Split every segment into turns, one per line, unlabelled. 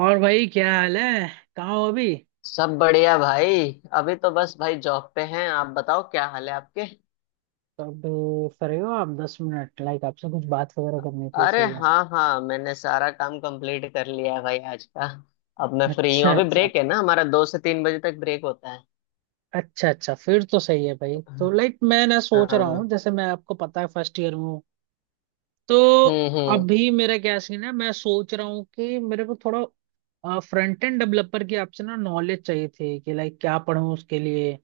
और भाई, क्या हाल है? कहाँ हो अभी?
सब बढ़िया भाई। अभी तो बस भाई जॉब पे हैं। आप बताओ क्या हाल है आपके।
तब, फ्री हो आप 10 मिनट? लाइक आपसे कुछ बात वगैरह करनी थी
अरे
इसीलिए।
हाँ हाँ मैंने सारा काम कंप्लीट कर लिया है भाई आज का। अब मैं फ्री हूँ।
अच्छा,
अभी
अच्छा।
ब्रेक है ना हमारा। 2 से 3 बजे तक ब्रेक होता है।
अच्छा, अच्छा, फिर तो सही है भाई। तो लाइक मैं ना सोच रहा हूँ,
हाँ।
जैसे मैं, आपको पता है, फर्स्ट ईयर में हूँ, तो
हम्म। हम्म।
अभी मेरा क्या सीन है। मैं सोच रहा हूँ कि मेरे को थोड़ा फ्रंट एंड डेवलपर की आपसे ना नॉलेज चाहिए थी, कि लाइक क्या पढूं उसके लिए,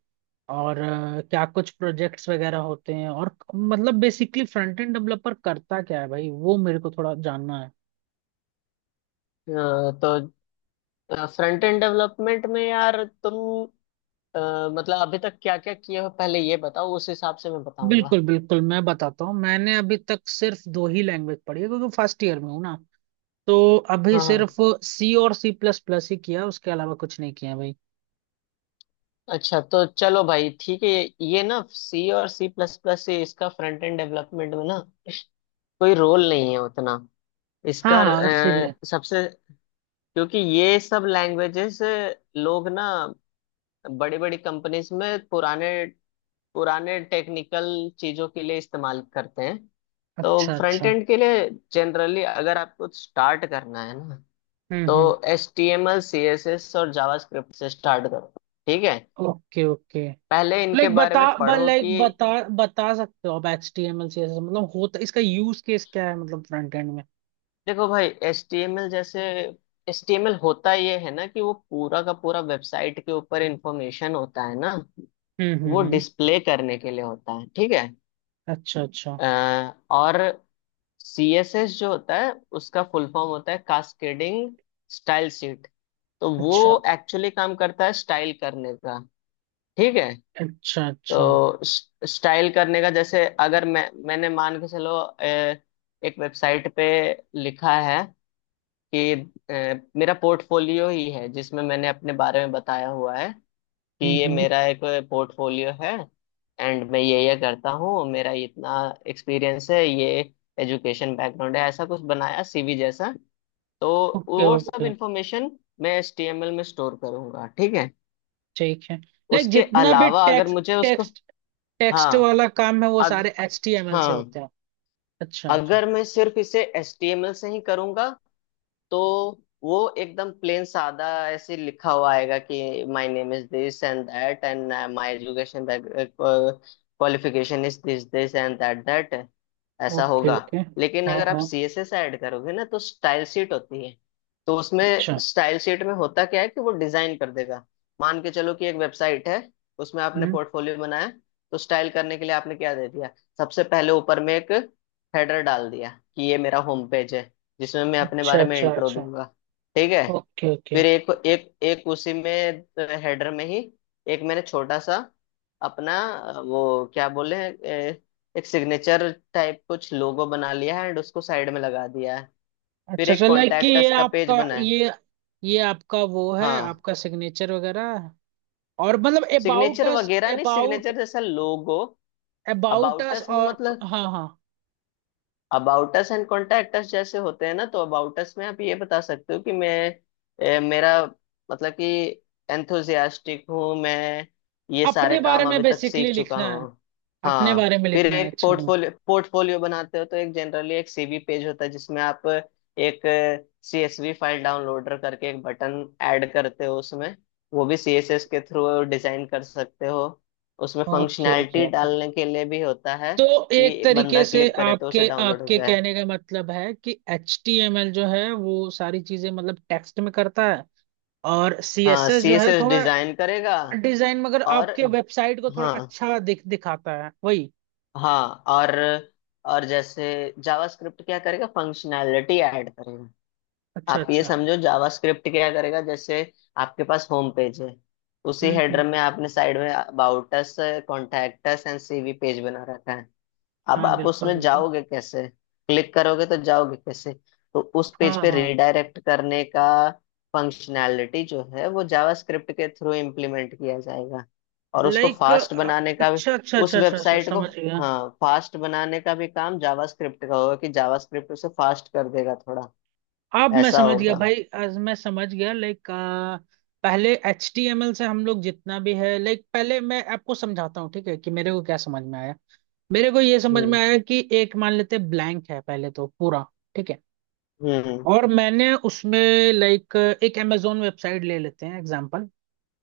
और क्या कुछ प्रोजेक्ट्स वगैरह होते हैं, और मतलब बेसिकली फ्रंट एंड डेवलपर करता क्या है भाई, वो मेरे को थोड़ा जानना है।
तो फ्रंट एंड डेवलपमेंट में यार तुम अ, मतलब अभी तक क्या क्या किए हो। पहले ये बताओ उस हिसाब से मैं बताऊंगा।
बिल्कुल, बिल्कुल, मैं बताता हूँ। मैंने अभी तक सिर्फ दो ही लैंग्वेज पढ़ी है, क्योंकि फर्स्ट ईयर में हूँ ना, तो अभी
हाँ हाँ।
सिर्फ सी और सी प्लस प्लस ही किया, उसके अलावा कुछ नहीं किया भाई।
अच्छा तो चलो भाई ठीक है। ये ना सी और सी प्लस प्लस से इसका फ्रंट एंड डेवलपमेंट में ना कोई रोल नहीं है उतना।
हाँ,
इसका
हाँ, इसीलिए।
सबसे क्योंकि ये सब लैंग्वेजेस लोग ना बड़ी बड़ी कंपनीज में पुराने पुराने टेक्निकल चीजों के लिए इस्तेमाल करते हैं। तो
अच्छा,
फ्रंट
अच्छा।
एंड के लिए जनरली अगर आपको स्टार्ट करना है ना
हम्म,
तो
हम्म।
H T M L C S S और जावास्क्रिप्ट से स्टार्ट करो। ठीक है।
Okay, okay.
पहले इनके बारे में पढ़ो कि
लाइक बता, बता सकते हो आप H T M L C S मतलब होता, इसका यूज केस क्या है, मतलब फ्रंट एंड में?
देखो भाई एच टी एम एल जैसे एच टी एम एल होता ये है ना कि वो पूरा का पूरा वेबसाइट के ऊपर इंफॉर्मेशन होता है ना।
हम्म, हम्म,
वो
हम्म।
डिस्प्ले करने के लिए होता है। ठीक है।
अच्छा, अच्छा,
अ, और सी एस एस जो होता है उसका फुल फॉर्म होता है कास्केडिंग स्टाइल शीट। तो
अच्छा,
वो एक्चुअली काम करता है स्टाइल करने का। ठीक है।
अच्छा, अच्छा।
तो स्टाइल करने का जैसे अगर मैंने मान के चलो एक वेबसाइट पे लिखा है कि अ, मेरा पोर्टफोलियो ही है जिसमें मैंने अपने बारे में बताया हुआ है कि
हम्म,
ये
हम्म।
मेरा एक पोर्टफोलियो है। एंड मैं ये करता हूँ। मेरा इतना एक्सपीरियंस है। ये एजुकेशन बैकग्राउंड है। ऐसा कुछ बनाया सीवी जैसा। तो
ओके,
वो सब
ओके।
इंफॉर्मेशन मैं एचटीएमएल में स्टोर करूंगा। ठीक है।
ठीक है। लाइक
उसके
जितना भी
अलावा अगर
टेक्स्ट
मुझे उसको,
टेक्स्ट टेक्स्ट
हाँ,
वाला काम है, वो
अग,
सारे एच टी एम एल से
हाँ
होते हैं। अच्छा, अच्छा।
अगर मैं सिर्फ इसे एचटीएमएल से ही करूंगा तो वो एकदम प्लेन सादा ऐसे लिखा हुआ आएगा कि my name is this and that and my education qualification is this this and that that. ऐसा
ओके,
होगा।
ओके।
लेकिन
हाँ,
अगर आप
हाँ।
सीएसएस ऐड करोगे ना तो स्टाइल शीट होती है। तो उसमें
अच्छा।
स्टाइल शीट में होता क्या है कि वो डिजाइन कर देगा। मान के चलो कि एक वेबसाइट है। उसमें आपने
हम्म।
पोर्टफोलियो बनाया। तो स्टाइल करने के लिए आपने क्या दे दिया। सबसे पहले ऊपर में एक हेडर डाल दिया कि ये मेरा होम पेज है जिसमें मैं अपने
अच्छा,
बारे में
अच्छा,
इंट्रो
अच्छा।
दूंगा। ठीक है।
Okay, okay.
फिर एक एक एक उसी में हेडर में ही एक मैंने छोटा सा अपना वो क्या बोले एक सिग्नेचर टाइप कुछ लोगो बना लिया है एंड उसको साइड में लगा दिया है। फिर
अच्छा
एक
सर, लाइक कि
कॉन्टैक्ट अस का पेज बना है।
ये आपका वो है,
हाँ
आपका सिग्नेचर वगैरह? और मतलब अबाउट
सिग्नेचर
अस?
वगैरह नहीं।
अबाउट
सिग्नेचर जैसा logo.
About
about
us,
us में
और?
मतलब
हाँ, हाँ,
about us and contact us जैसे होते हैं ना। तो अबाउट अस में आप ये बता सकते हो कि मैं मेरा मतलब कि एंथुजियास्टिक हूँ मैं। ये सारे
अपने बारे
काम
में
अभी तक
बेसिकली
सीख चुका
लिखना
हूँ।
है, अपने
हाँ
बारे में
फिर
लिखना है।
एक
अच्छा, हाँ।
पोर्टफोलियो पोर्टफोलियो बनाते हो तो एक जनरली एक सीवी पेज होता है जिसमें आप एक सीएसवी फाइल डाउनलोडर करके एक बटन ऐड करते हो उसमें। वो भी सीएसएस के थ्रू डिजाइन कर सकते हो। उसमें
ओके, ओके,
फंक्शनैलिटी
ओके।
डालने के लिए भी होता है।
तो एक
ये
तरीके
बंदा
से
क्लिक करे तो
आपके
उसे डाउनलोड हो
आपके
जाए।
कहने का मतलब है कि एच टी एम एल जो है वो सारी चीजें मतलब टेक्स्ट में करता है, और सी एस
हाँ
एस जो है,
सीएसएस
थोड़ा
डिजाइन करेगा।
डिजाइन, मगर
और
आपके वेबसाइट को थोड़ा
हाँ।
अच्छा दिखाता है, वही।
हाँ और जैसे जावास्क्रिप्ट क्या करेगा। फंक्शनैलिटी ऐड करेगा।
अच्छा,
आप ये
अच्छा।
समझो जावास्क्रिप्ट क्या करेगा जैसे आपके पास होम पेज है। उसी
हम्म,
हेडर
हम्म।
में आपने साइड में about us contact us and CV page बना रखा है। अब
हाँ,
आप
बिल्कुल,
उसमें
बिल्कुल।
जाओगे कैसे। क्लिक करोगे तो जाओगे कैसे। तो उस पेज
हाँ,
पे
हाँ।
रिडायरेक्ट करने का फंक्शनैलिटी जो है वो जावास्क्रिप्ट के थ्रू इम्प्लीमेंट किया जाएगा। और उसको
लाइक
फास्ट बनाने का भी
अच्छा, अच्छा,
उस
अच्छा, अच्छा, अच्छा,
वेबसाइट को।
समझ गया।
हाँ फास्ट बनाने का भी काम जावास्क्रिप्ट का होगा कि जावास्क्रिप्ट उसे फास्ट कर देगा थोड़ा।
अब मैं
ऐसा
समझ गया
होगा।
भाई, आज मैं समझ गया, लाइक। पहले एच टी एम एल से हम लोग जितना भी है, लाइक पहले मैं आपको समझाता हूँ, ठीक है, कि मेरे को क्या समझ में आया। मेरे को ये समझ में
हम्म।
आया कि एक मान लेते ब्लैंक है पहले तो पूरा, ठीक है।
हम्म।
और मैंने उसमें, लाइक, एक अमेजोन वेबसाइट ले लेते हैं एग्जांपल।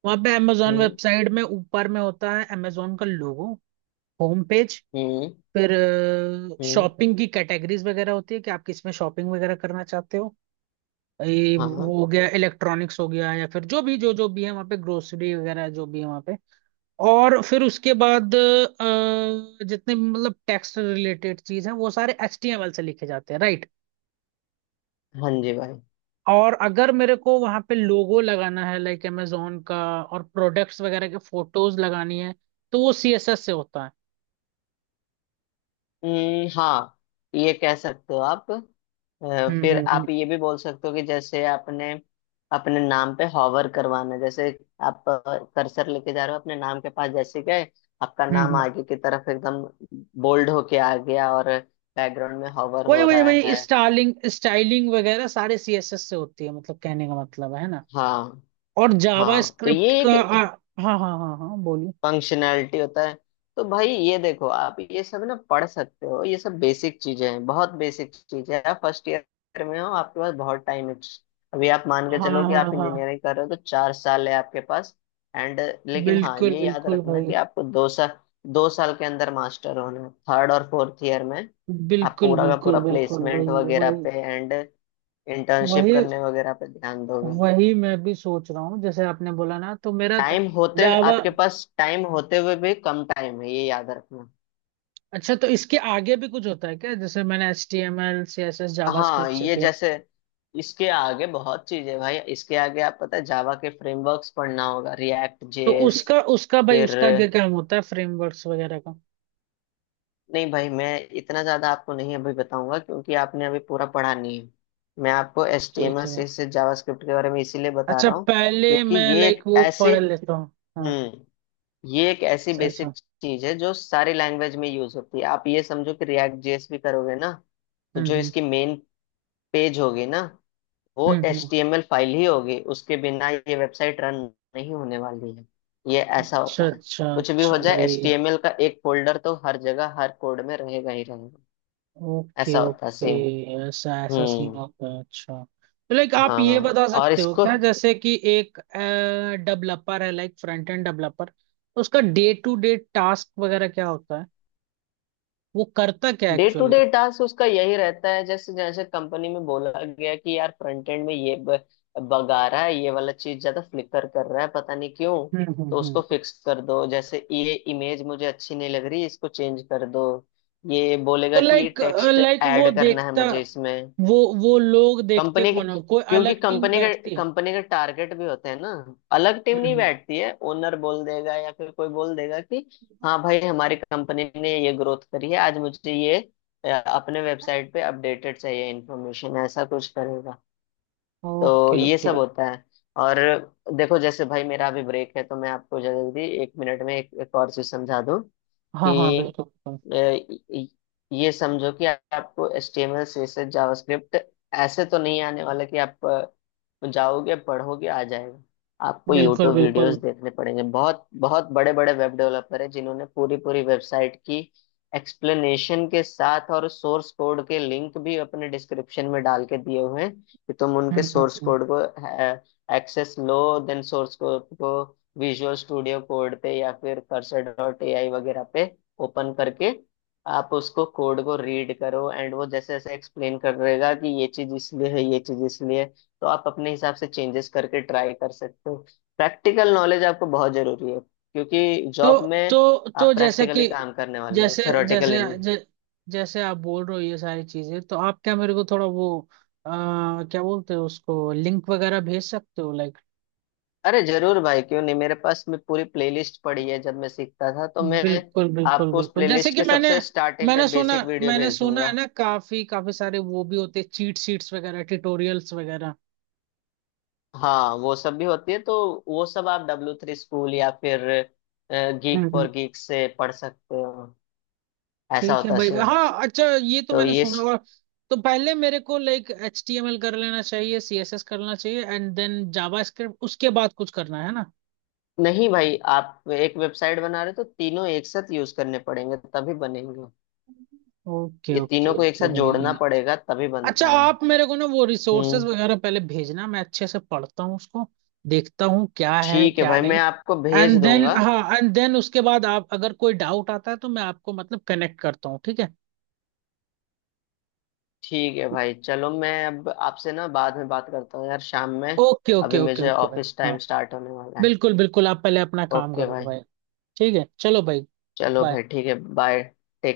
वहां पे अमेजोन
हम्म।
वेबसाइट में ऊपर में होता है अमेजोन का लोगो, होम पेज।
हम्म।
फिर
हम्म।
शॉपिंग की कैटेगरीज वगैरह होती है, कि आप किसमें शॉपिंग वगैरह करना चाहते हो, ये
हाँ
वो हो गया, इलेक्ट्रॉनिक्स हो गया, या फिर जो भी, जो जो भी है वहाँ पे, ग्रोसरी वगैरह जो भी है वहाँ पे। और फिर उसके बाद जितने भी मतलब टैक्स रिलेटेड चीज है, वो सारे एचटीएमएल से लिखे जाते हैं, राइट?
हाँ जी भाई।
और अगर मेरे को वहां पे लोगो लगाना है, लाइक amazon का, और प्रोडक्ट्स वगैरह के फोटोज लगानी है, तो वो सीएसएस से होता है।
हाँ। ये कह सकते हो आप,
हम्म,
फिर
हम्म, हम्म,
आप ये भी बोल सकते हो कि जैसे आपने अपने नाम पे हॉवर करवाना जैसे आप कर्सर लेके जा रहे हो अपने नाम के पास जैसे गए आपका
हम्म,
नाम
हम्म।
आगे की तरफ एकदम बोल्ड होके आ गया और बैकग्राउंड में हॉवर
वही,
हो
वही,
रहा
वही
है।
स्टाइलिंग, स्टाइलिंग वगैरह सारे सीएसएस से होती है, मतलब कहने का मतलब है ना।
हाँ
और जावा
हाँ तो
स्क्रिप्ट
ये एक
का हाँ, हाँ, हाँ, हाँ, बोलिए।
फंक्शनैलिटी होता है। तो भाई ये देखो आप ये सब ना पढ़ सकते हो। ये सब बेसिक चीजें हैं। बहुत बेसिक चीजें हैं। आप फर्स्ट ईयर में हो। आपके पास बहुत टाइम है। अभी आप मान के
हाँ,
चलो कि
हाँ,
आप
हाँ,
इंजीनियरिंग कर रहे हो तो 4 साल है आपके पास। एंड लेकिन हाँ
बिल्कुल,
ये याद
बिल्कुल
रखना
भाई।
कि आपको दो साल के अंदर मास्टर होना है। थर्ड और फोर्थ ईयर में आप
बिल्कुल,
पूरा का पूरा
बिल्कुल, बिल्कुल, वही,
प्लेसमेंट वगैरह
वही।
पे एंड इंटर्नशिप
वही
करने वगैरह पे ध्यान दोगे।
वही मैं भी सोच रहा हूँ, जैसे आपने बोला ना, तो मेरा
टाइम होते
जावा
आपके पास टाइम होते हुए भी कम टाइम है। ये याद रखना।
अच्छा, तो इसके आगे भी कुछ होता है क्या, जैसे मैंने H T M L C S S Java
हाँ
स्क्रिप्ट
ये
सीख लिया
जैसे इसके आगे बहुत चीजें हैं भाई। इसके आगे आप पता है जावा के फ्रेमवर्क्स पढ़ना होगा रिएक्ट
तो
जेएस।
उसका उसका भाई,
फिर
उसका क्या काम होता है, फ्रेमवर्क्स वगैरह का?
नहीं भाई मैं इतना ज्यादा आपको नहीं अभी बताऊंगा क्योंकि आपने अभी पूरा पढ़ा नहीं है। मैं आपको एच टी एम
ठीक
एल
है भाई।
सी से जावास्क्रिप्ट के बारे में इसीलिए बता
अच्छा,
रहा हूँ
पहले
क्योंकि
मैं लाइक वो पढ़ लेता हूँ। हाँ,
हम्म ये एक ऐसी
अच्छा, अच्छा।
बेसिक चीज है जो सारी लैंग्वेज में यूज होती है। आप ये समझो कि रिएक्ट जेएस भी करोगे ना तो
हम्म,
जो
हम्म,
इसकी मेन पेज होगी ना वो
hmm,
H
hmm.
T M L file ही होगी। उसके बिना ये वेबसाइट रन नहीं होने वाली है। ये ऐसा
अच्छा,
होता है।
अच्छा,
कुछ भी
अच्छा
हो जाए एच टी
भाई।
एम एल का एक फोल्डर तो हर जगह हर कोड में रहेगा ही रहेगा।
ओके,
ऐसा होता है
ओके।
सीन।
ऐसा, ऐसा सीन
हम्म।
होता है, अच्छा। लाइक आप ये
हाँ
बता
और
सकते हो
इसको
क्या, जैसे कि एक डेवलपर है, लाइक फ्रंट एंड डेवलपर, उसका डे टू डे टास्क वगैरह क्या होता है, वो करता क्या
day to
actually?
Day task उसका यही रहता है। जैसे जैसे कंपनी में बोला गया कि यार फ्रंट एंड में ये बग आ रहा है ये वाला चीज ज्यादा फ्लिकर कर रहा है पता नहीं क्यों,
हम्म, हम्म,
तो उसको फिक्स कर दो। जैसे ये इमेज मुझे अच्छी नहीं लग रही इसको चेंज कर दो। ये
तो
बोलेगा कि ये
लाइक
टेक्स्ट
लाइक
ऐड करना है मुझे इसमें।
वो वो लोग देखते
कंपनी के
कौन है, कोई
क्योंकि
अलग टीम बैठती है?
कंपनी के टारगेट भी होते हैं ना। अलग टीम नहीं
हम्म।
बैठती है। ओनर बोल देगा या फिर कोई बोल देगा कि हाँ भाई हमारी कंपनी ने ये ग्रोथ करी है आज मुझे ये अपने वेबसाइट पे अपडेटेड चाहिए इन्फॉर्मेशन ऐसा कुछ करेगा। तो
ओके,
ये सब
ओके।
होता है। और देखो जैसे भाई मेरा अभी ब्रेक है तो मैं आपको जल्दी 1 मिनट में एक और चीज समझा दूं
हाँ, हाँ,
कि
बिल्कुल,
ये समझो कि आपको HTML CSS जावास्क्रिप्ट ऐसे तो नहीं आने वाला कि आप जाओगे पढ़ोगे आ जाएगा। आपको
बिल्कुल,
यूट्यूब वीडियोस
बिल्कुल।
देखने पड़ेंगे। बहुत बहुत बड़े बड़े वेब डेवलपर हैं जिन्होंने पूरी पूरी वेबसाइट की एक्सप्लेनेशन के साथ और सोर्स कोड के लिंक भी अपने डिस्क्रिप्शन में डाल के दिए हुए हैं कि तुम उनके
hmm, hmm,
source
hmm.
Code को एक्सेस लो। देन सोर्स कोड को विजुअल स्टूडियो कोड पे या फिर कर्सर डॉट एआई वगैरह पे ओपन करके आप उसको कोड को रीड करो एंड वो जैसे जैसे एक्सप्लेन कर रहेगा कि ये चीज इसलिए है ये चीज इसलिए है, तो आप अपने हिसाब से चेंजेस करके ट्राई कर सकते हो। प्रैक्टिकल नॉलेज आपको बहुत जरूरी है क्योंकि
तो
जॉब में
तो
आप
तो जैसे
प्रैक्टिकली
कि
काम करने वाले हो
जैसे
थ्योरेटिकली
जैसे
नहीं।
जै, जैसे आप बोल रहे हो ये सारी चीजें, तो आप क्या मेरे को थोड़ा वो, क्या बोलते हो उसको, लिंक वगैरह भेज सकते हो लाइक?
अरे जरूर भाई क्यों नहीं। मेरे पास मैं पूरी प्लेलिस्ट पड़ी है। जब मैं सीखता था तो मैं
बिल्कुल, बिल्कुल,
आपको उस
बिल्कुल, जैसे
प्लेलिस्ट
कि
के
मैंने
सबसे स्टार्टिंग के
मैंने सुना
बेसिक वीडियो
मैंने
भेज
सुना है
दूंगा।
ना, काफी, काफी सारे वो भी होते, चीट शीट्स वगैरह, ट्यूटोरियल्स वगैरह।
हाँ वो सब भी होती है। तो वो सब आप डब्ल्यू थ्री स्कूल या फिर
हम्म,
गीक फॉर गीक से पढ़ सकते हो। ऐसा
ठीक है
होता है
भाई।
सीन।
हाँ, अच्छा, ये तो
तो
मैंने
ये
सुना।
स...
और तो पहले मेरे को, like, H T M L कर लेना चाहिए, सी एस एस करना चाहिए, एंड देन जावा स्क्रिप्ट, उसके बाद कुछ करना है ना?
नहीं भाई आप एक वेबसाइट बना रहे हो तो तीनों एक साथ यूज करने पड़ेंगे तभी बनेंगे।
ओके,
ये
ओके,
तीनों को एक
ओके
साथ जोड़ना
भाई।
पड़ेगा तभी
अच्छा
बनता है।
आप मेरे को ना वो
हम्म।
रिसोर्सेज वगैरह पहले भेजना, मैं अच्छे से पढ़ता हूँ उसको, देखता हूँ क्या है
ठीक है
क्या
भाई मैं
नहीं।
आपको भेज
एंड देन,
दूंगा।
हाँ, एंड देन उसके बाद, आप अगर कोई डाउट आता है तो मैं आपको मतलब कनेक्ट करता हूँ, ठीक है?
ठीक है भाई चलो। मैं अब आपसे ना बाद में बात करता हूँ यार शाम में।
ओके, ओके,
अभी
ओके,
मुझे
ओके भाई।
ऑफिस टाइम
हाँ,
स्टार्ट होने वाला है।
बिल्कुल, बिल्कुल, आप पहले अपना काम
ओके
करो
भाई
भाई। ठीक है, चलो भाई।
चलो
बाय।
भाई ठीक है। बाय। टेक।